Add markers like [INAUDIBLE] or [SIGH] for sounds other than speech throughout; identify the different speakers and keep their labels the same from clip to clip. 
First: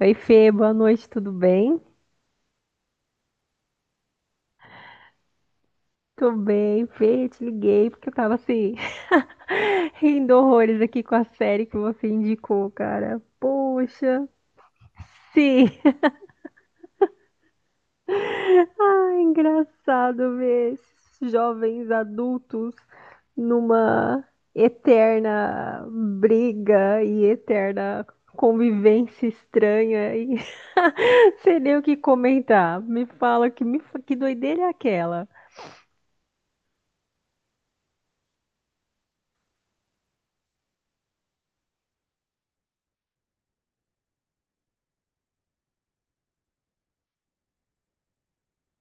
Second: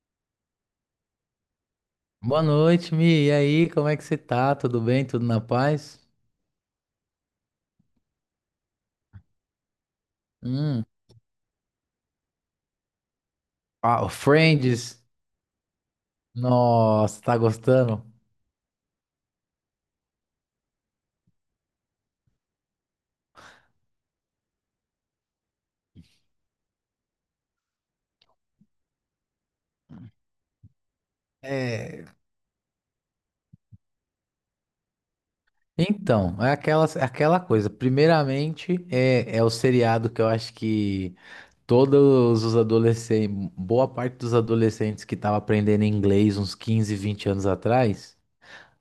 Speaker 1: Oi, Fê, boa noite, tudo bem?
Speaker 2: Boa noite, Mi. E aí, como é que você tá? Tudo bem? Tudo na paz?
Speaker 1: Tô bem, Fê, eu te liguei porque eu tava assim, [LAUGHS] rindo horrores
Speaker 2: Hum.
Speaker 1: aqui com a série que você indicou, cara.
Speaker 2: Ah, o
Speaker 1: Poxa,
Speaker 2: Friends.
Speaker 1: sim. [LAUGHS]
Speaker 2: Nossa, tá gostando?
Speaker 1: Ah, engraçado ver esses jovens adultos numa eterna briga e eterna convivência estranha e [LAUGHS] sei nem o que
Speaker 2: É.
Speaker 1: comentar. Me fala que doideira é aquela?
Speaker 2: Então, é aquela coisa. Primeiramente, é o seriado que eu acho que todos os adolescentes, boa parte dos adolescentes que estavam aprendendo inglês uns 15, 20 anos atrás,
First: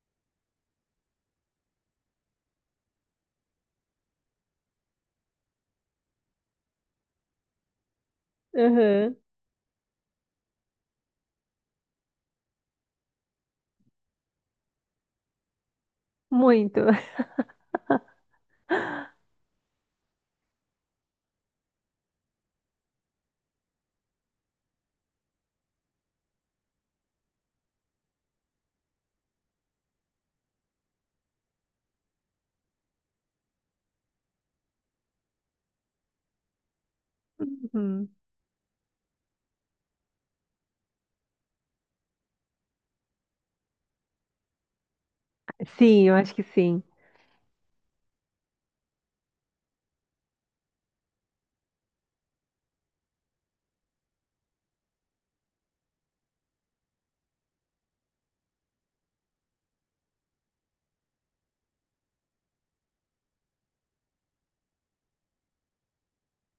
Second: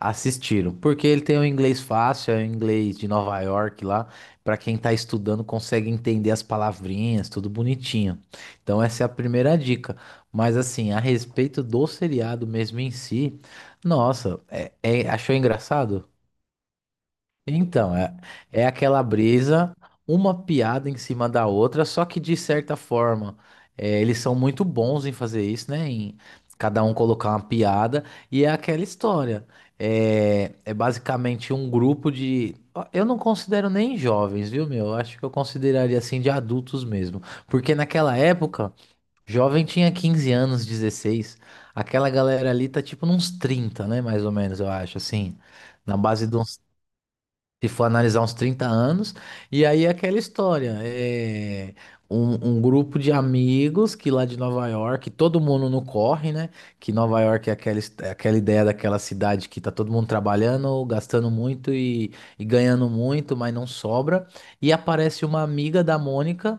Speaker 2: assistiram, porque ele tem um inglês fácil, é o inglês de Nova York lá. Pra quem tá estudando, consegue entender as palavrinhas, tudo bonitinho. Então, essa é a
Speaker 1: Aham,
Speaker 2: primeira dica. Mas, assim, a respeito do seriado mesmo em si, nossa, achou engraçado?
Speaker 1: muito.
Speaker 2: Então, é aquela brisa, uma piada em cima da outra, só que de certa forma, eles são muito bons em fazer isso, né? Em cada um colocar uma piada, e é aquela história. É basicamente um grupo de. Ó, eu não considero nem jovens, viu, meu? Eu acho que eu consideraria assim de adultos mesmo. Porque
Speaker 1: [LAUGHS]
Speaker 2: naquela época, jovem tinha 15 anos, 16. Aquela galera ali tá tipo nos 30, né? Mais ou menos, eu acho, assim. Na
Speaker 1: Sim, eu
Speaker 2: base
Speaker 1: acho
Speaker 2: de
Speaker 1: que
Speaker 2: uns,
Speaker 1: sim.
Speaker 2: se for analisar, uns 30 anos. E aí é aquela história, é um grupo de amigos que lá de Nova York, todo mundo no corre, né? Que Nova York é aquela ideia daquela cidade que tá todo mundo trabalhando, gastando muito e ganhando muito, mas não sobra. E aparece uma amiga da Mônica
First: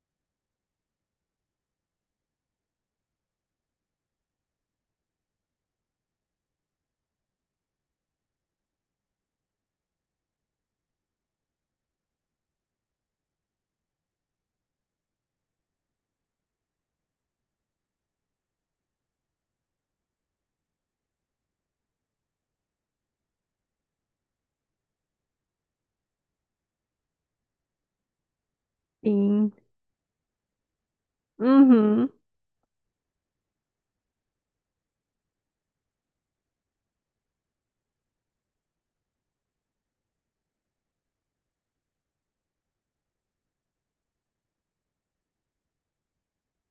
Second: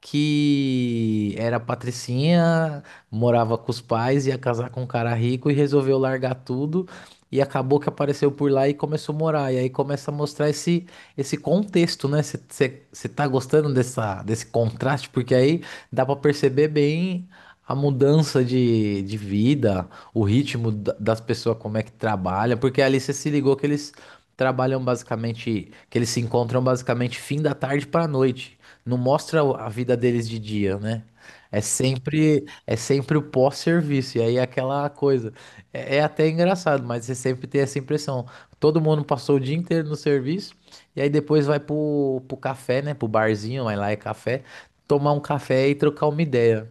Speaker 2: que era patricinha, morava com os pais, ia casar com um cara rico e resolveu largar tudo e acabou que apareceu por lá e começou a morar. E aí começa a mostrar esse contexto, né? Você tá gostando desse contraste? Porque aí dá pra perceber bem a mudança de vida, o ritmo das pessoas, como é que trabalha. Porque ali você se ligou que eles trabalham basicamente, que eles se encontram basicamente fim da tarde pra noite. Não mostra
Speaker 1: Sim.
Speaker 2: a vida deles de dia, né? É
Speaker 1: Uhum.
Speaker 2: sempre, é sempre o pós-serviço. E aí é aquela coisa. É até engraçado, mas você sempre tem essa impressão. Todo mundo passou o dia inteiro no serviço e aí depois vai pro café, né? Pro barzinho, vai lá é café, tomar um café e trocar uma ideia.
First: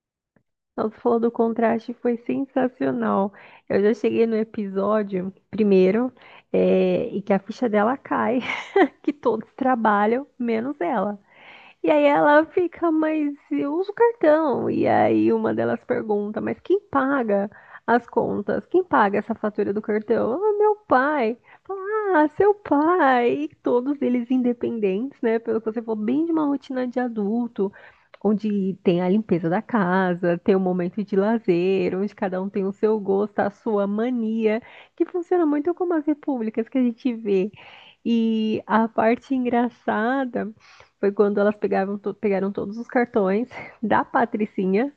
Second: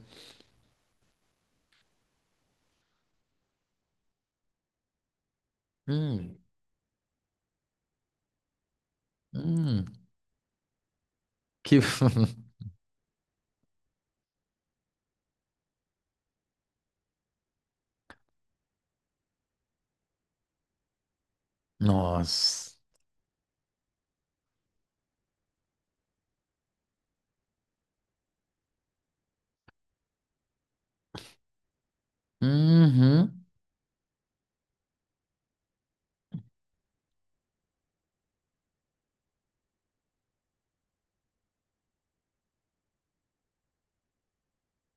Speaker 1: Nossa, falou do contraste, foi sensacional. Eu já cheguei no episódio primeiro,
Speaker 2: Hum,
Speaker 1: é, e que a ficha dela cai, [LAUGHS] que todos
Speaker 2: hum,
Speaker 1: trabalham, menos ela.
Speaker 2: que.
Speaker 1: E aí ela
Speaker 2: [LAUGHS]
Speaker 1: fica, mas eu uso cartão. E aí uma delas pergunta, mas quem paga as contas? Quem paga essa fatura do cartão? Ah, meu pai. Fala, ah, seu
Speaker 2: Nossa.
Speaker 1: pai. E todos eles independentes, né? Pelo que você falou, bem de uma rotina de adulto, onde tem a limpeza da casa, tem o momento de lazer, onde cada um tem o seu gosto,
Speaker 2: Uhum,
Speaker 1: a sua mania, que funciona muito como as repúblicas que a gente vê. E a parte engraçada foi quando pegaram todos os cartões [LAUGHS] da Patricinha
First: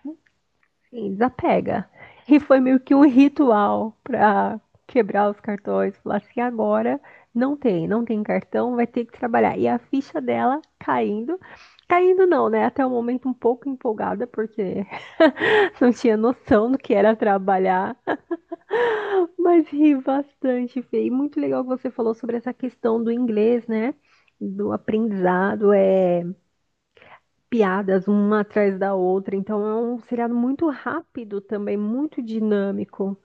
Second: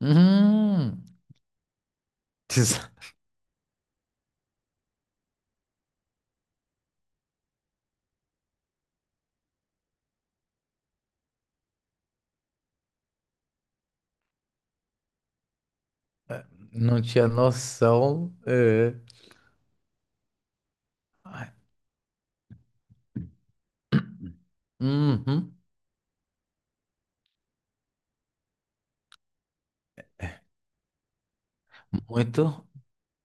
Speaker 2: uhum.
Speaker 1: e desapega. E foi meio que um
Speaker 2: [LAUGHS]
Speaker 1: ritual para quebrar os cartões, falar assim, agora não tem cartão, vai ter que trabalhar. E a ficha dela caindo, caindo não, né? Até o momento um pouco empolgada, porque [LAUGHS] não tinha noção do que
Speaker 2: Não
Speaker 1: era
Speaker 2: tinha
Speaker 1: trabalhar,
Speaker 2: noção. É.
Speaker 1: mas ri bastante, Fê. E muito legal que você falou sobre essa questão do inglês, né? Do
Speaker 2: Uhum,
Speaker 1: aprendizado, é piadas uma atrás da outra. Então é um seriado muito rápido também, muito
Speaker 2: muito.
Speaker 1: dinâmico.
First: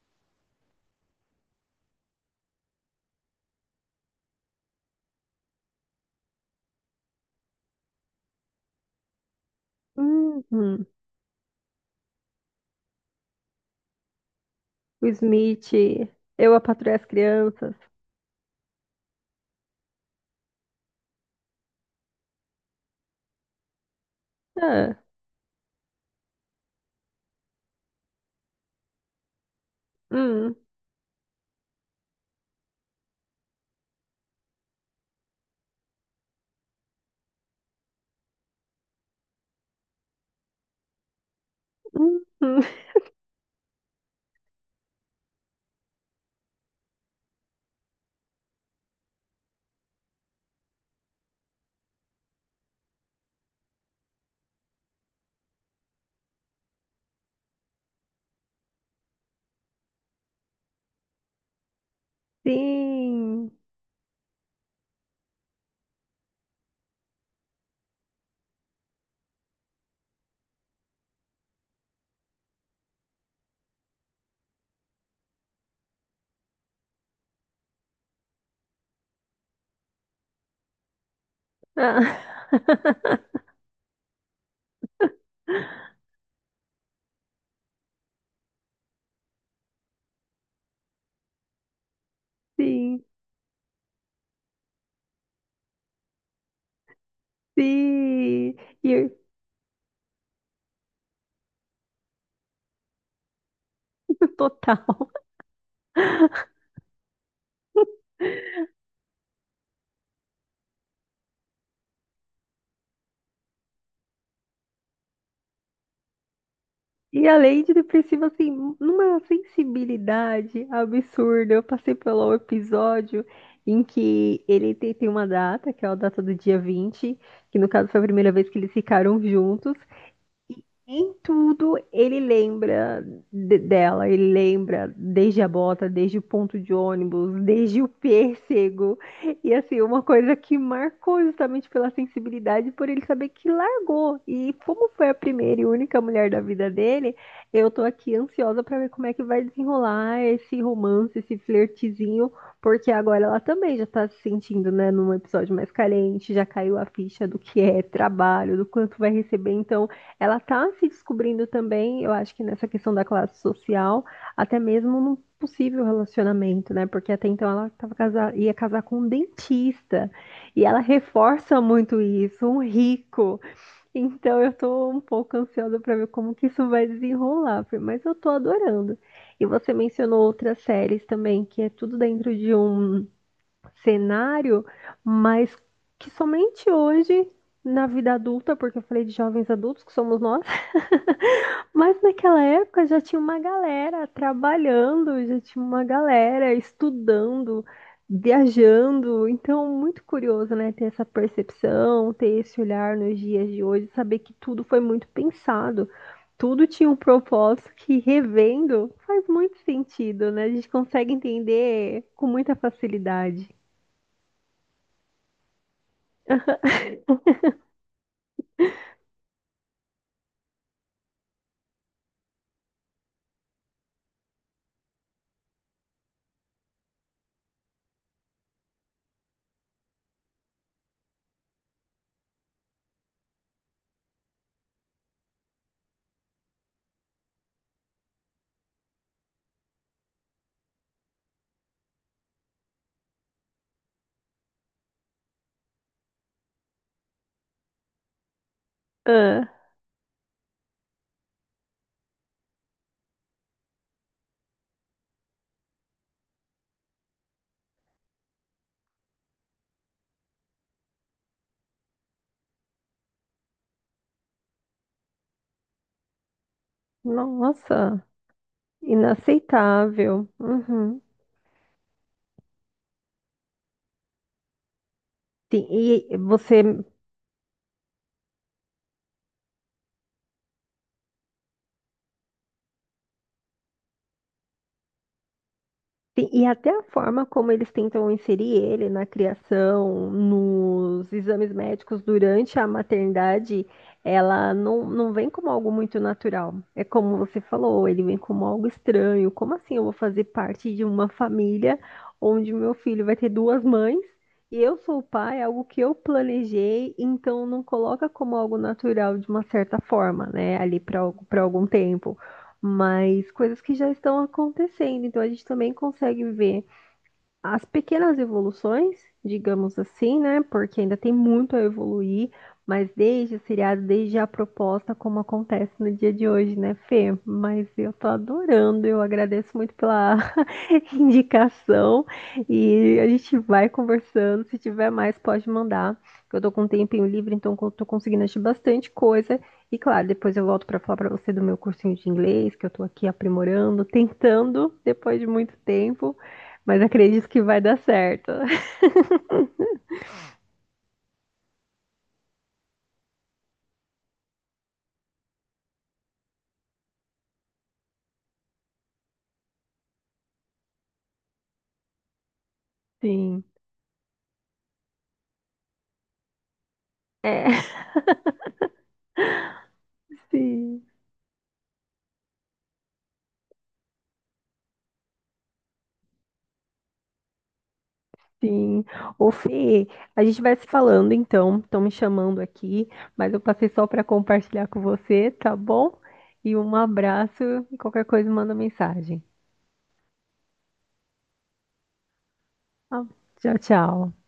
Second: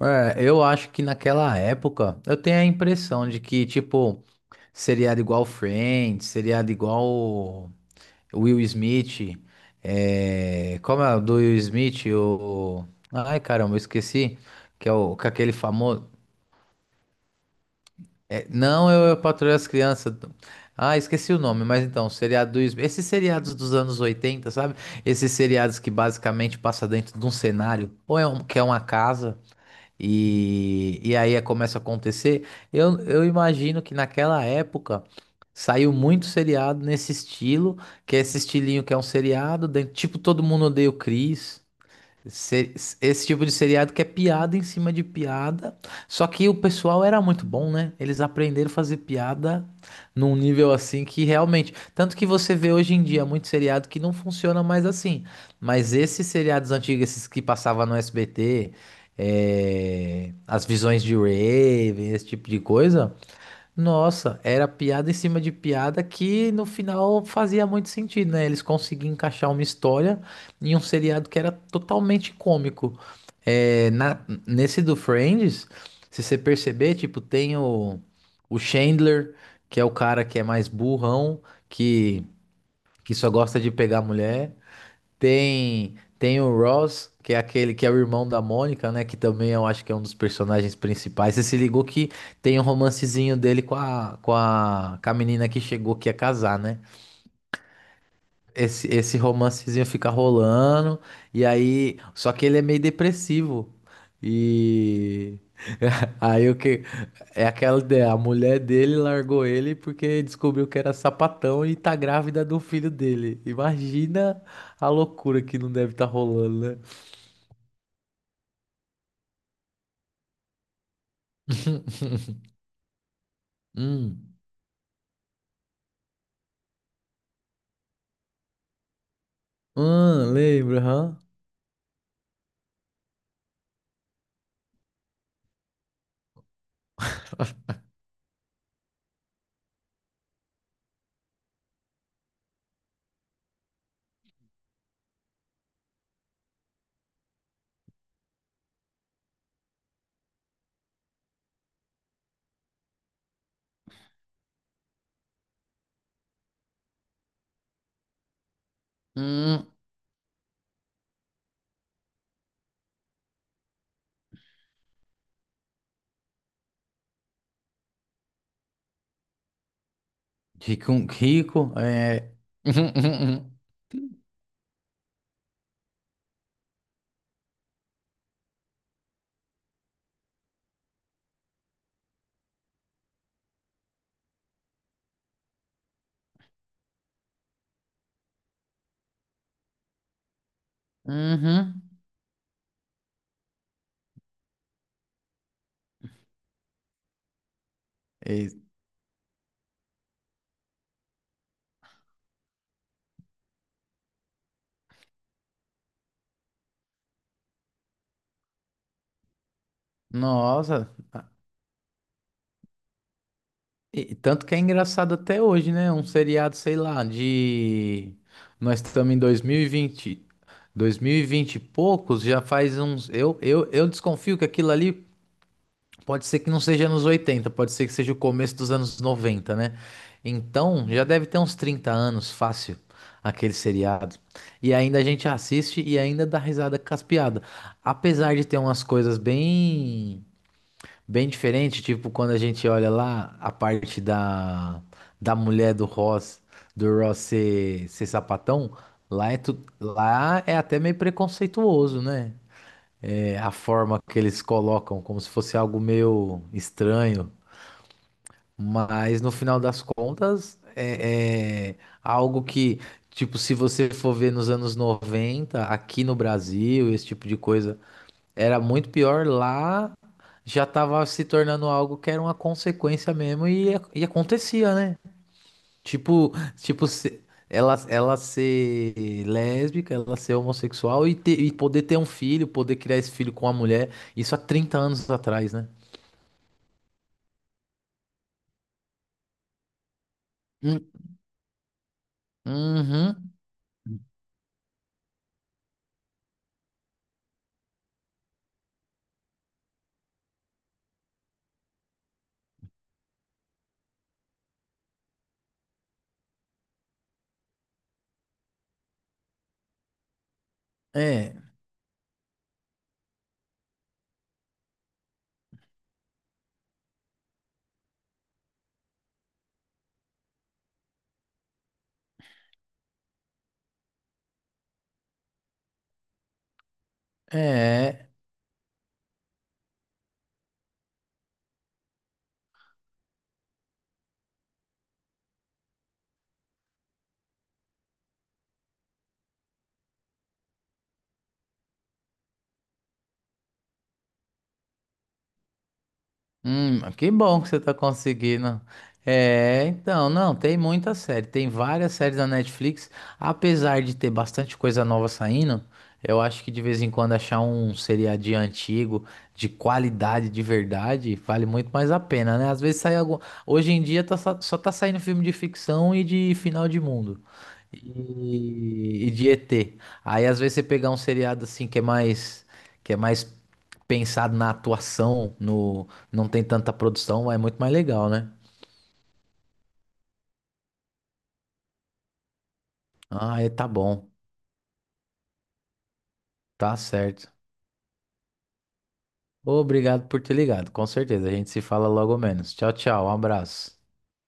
Speaker 2: É, eu acho que naquela época eu tenho a impressão de que, tipo. Seriado igual Friends, seriado igual Will Smith. É.
Speaker 1: Uhum.
Speaker 2: Como é o do Will Smith? O. Ai, caramba, eu esqueci. Que é
Speaker 1: O
Speaker 2: o, com aquele
Speaker 1: Smith,
Speaker 2: famoso.
Speaker 1: Eu, a Patroa e as Crianças.
Speaker 2: Não, eu patroei as crianças. Ah, esqueci o nome, mas então, o seriado do Will Smith. Esses seriados dos anos 80, sabe?
Speaker 1: Ah,
Speaker 2: Esses seriados que basicamente passa dentro de um cenário, ou é um, que é uma casa,
Speaker 1: hum,
Speaker 2: e aí começa a acontecer. Eu imagino que naquela época saiu muito seriado nesse estilo, que é esse estilinho que é um seriado, tipo Todo Mundo Odeia o Chris.
Speaker 1: hum.
Speaker 2: Se- Esse tipo de seriado que é piada em cima de piada. Só que o pessoal era muito bom, né? Eles aprenderam a fazer piada num nível assim que realmente. Tanto que você vê hoje em dia muito seriado que não funciona mais assim. Mas esses seriados antigos, esses que passavam no SBT, as visões de Raven, esse tipo de coisa.
Speaker 1: Sim.
Speaker 2: Nossa, era piada em cima de piada que no final fazia muito sentido, né? Eles conseguiam encaixar uma história em um seriado que era totalmente cômico. É, nesse do Friends, se você perceber, tipo, tem o Chandler, que, é o cara que é mais burrão,
Speaker 1: Ah,
Speaker 2: que, que
Speaker 1: [LAUGHS]
Speaker 2: só gosta de pegar mulher. Tem o Ross, que é aquele que é o irmão da Mônica, né? Que também eu acho que é um dos personagens principais. Você se ligou que tem um
Speaker 1: sim,
Speaker 2: romancezinho dele com a menina que chegou que ia casar, né?
Speaker 1: sim.
Speaker 2: Esse,
Speaker 1: E
Speaker 2: esse romancezinho fica rolando, e aí. Só que ele é meio depressivo.
Speaker 1: total.
Speaker 2: E. [LAUGHS]
Speaker 1: [LAUGHS]
Speaker 2: Aí o que. É aquela ideia, a mulher dele largou ele porque descobriu que era sapatão e tá grávida do filho dele. Imagina a loucura que não deve estar rolando, né?
Speaker 1: E além de depressivo, assim, numa sensibilidade absurda, eu passei pelo
Speaker 2: [LAUGHS]
Speaker 1: episódio em
Speaker 2: Hum.
Speaker 1: que ele tem uma data, que é a data do dia 20, que no caso foi a primeira vez que eles ficaram juntos,
Speaker 2: Lembro,
Speaker 1: em
Speaker 2: hã?
Speaker 1: tudo ele lembra dela, ele lembra desde a bota, desde o ponto de ônibus, desde
Speaker 2: [LAUGHS]
Speaker 1: o pêssego. E assim, uma coisa que marcou justamente pela sensibilidade, por ele saber que largou. E como foi a primeira e única mulher da vida dele, eu tô aqui ansiosa pra ver como é que vai desenrolar esse romance, esse flertezinho, porque agora ela também já tá se sentindo, né, num episódio mais carente, já caiu a ficha do que é trabalho, do quanto vai receber,
Speaker 2: Hum.
Speaker 1: então ela está se descobrindo também, eu acho que nessa questão da classe social, até mesmo num possível relacionamento, né? Porque até então ela tava ia casar com um dentista. E ela
Speaker 2: Rico,
Speaker 1: reforça
Speaker 2: rico,
Speaker 1: muito
Speaker 2: é.
Speaker 1: isso, um
Speaker 2: [LAUGHS]
Speaker 1: rico. Então eu tô um pouco ansiosa para ver como que isso vai desenrolar, Fê, mas eu tô adorando. E você mencionou outras séries também, que é tudo dentro de um cenário, mas que somente hoje, na vida adulta, porque eu falei de jovens adultos, que somos nós.
Speaker 2: Uhum.
Speaker 1: Mas naquela época já tinha uma galera trabalhando, já tinha uma galera estudando,
Speaker 2: Ex-
Speaker 1: viajando. Então, muito curioso, né? Ter essa percepção, ter esse olhar nos dias de hoje, saber que tudo foi muito pensado, tudo tinha um propósito que, revendo, faz muito sentido, né? A gente
Speaker 2: Nossa.
Speaker 1: consegue entender com muita facilidade.
Speaker 2: Tanto que é engraçado até hoje, né? Um seriado, sei lá, de. Nós estamos em 2020. 2020 e vinte. Dois mil e vinte e poucos, já faz uns. Eu desconfio que aquilo ali pode ser que não seja anos 80, pode ser que seja o começo dos anos 90, né? Então, já deve ter uns 30 anos, fácil, aquele seriado. E ainda a gente assiste e ainda dá risada com as piadas. Apesar de ter umas coisas bem. Bem diferente, tipo, quando a gente olha lá a parte da mulher do Ross, do Ross ser sapatão,
Speaker 1: Ah,
Speaker 2: lá é até meio preconceituoso, né? É, a forma que eles colocam, como se fosse algo meio estranho. Mas no final das contas, é algo que, tipo, se você for ver nos anos 90 aqui no Brasil, esse tipo de coisa,
Speaker 1: nossa,
Speaker 2: era muito pior lá.
Speaker 1: inaceitável.
Speaker 2: Já
Speaker 1: Uhum.
Speaker 2: tava se tornando algo que era uma consequência mesmo e acontecia, né?
Speaker 1: Sim, e
Speaker 2: Tipo,
Speaker 1: você
Speaker 2: tipo, ela ser lésbica, ela ser homossexual e poder ter um filho, poder criar esse filho com uma mulher, isso há 30 anos atrás, né?
Speaker 1: sim, e até a forma como eles tentam inserir ele na criação,
Speaker 2: Hum,
Speaker 1: nos exames médicos durante a
Speaker 2: Uhum.
Speaker 1: maternidade, ela não vem como algo muito natural. É como você falou, ele vem como algo estranho. Como assim eu vou fazer parte de uma família onde meu filho vai ter duas mães e eu sou o pai, é algo que eu planejei, então não coloca como algo natural de uma certa forma, né? Ali
Speaker 2: É,
Speaker 1: para algum tempo mas coisas que já estão acontecendo. Então a gente também consegue ver as pequenas evoluções, digamos assim, né? Porque ainda tem muito a evoluir, mas desde o seriado, desde a proposta, como acontece no dia de hoje, né, Fê? Mas eu tô
Speaker 2: é.
Speaker 1: adorando, eu agradeço muito pela [LAUGHS] indicação e a gente vai conversando. Se tiver mais, pode mandar. Eu tô com um tempinho livre, então eu tô conseguindo assistir bastante coisa. E claro, depois eu volto para falar para você do meu cursinho de inglês, que eu tô aqui aprimorando, tentando depois de muito tempo. Mas
Speaker 2: Que
Speaker 1: acredito
Speaker 2: bom
Speaker 1: que
Speaker 2: que
Speaker 1: vai
Speaker 2: você tá
Speaker 1: dar certo.
Speaker 2: conseguindo.
Speaker 1: [LAUGHS]
Speaker 2: É, então, não, tem muita série, tem várias séries da Netflix, apesar de ter bastante coisa nova saindo, eu acho que de vez em quando achar um seriadinho antigo, de qualidade, de verdade, vale muito mais a pena, né? Às vezes sai algum.
Speaker 1: Sim,
Speaker 2: Hoje em dia só tá saindo filme de ficção e de final de mundo
Speaker 1: é.
Speaker 2: e de ET. Aí às vezes você
Speaker 1: sim,
Speaker 2: pegar um seriado assim que é mais pensado na atuação, não tem tanta produção, é muito mais legal, né?
Speaker 1: sim. Ô, Fê, a gente vai se falando então. Estão me chamando aqui, mas eu
Speaker 2: Ah, é,
Speaker 1: passei
Speaker 2: tá
Speaker 1: só para
Speaker 2: bom,
Speaker 1: compartilhar com você, tá bom? E um
Speaker 2: tá certo.
Speaker 1: abraço e qualquer coisa manda mensagem.
Speaker 2: Obrigado por ter ligado, com certeza. A gente se fala logo menos. Tchau,
Speaker 1: Tá?
Speaker 2: tchau, um
Speaker 1: Tchau,
Speaker 2: abraço.
Speaker 1: tchau.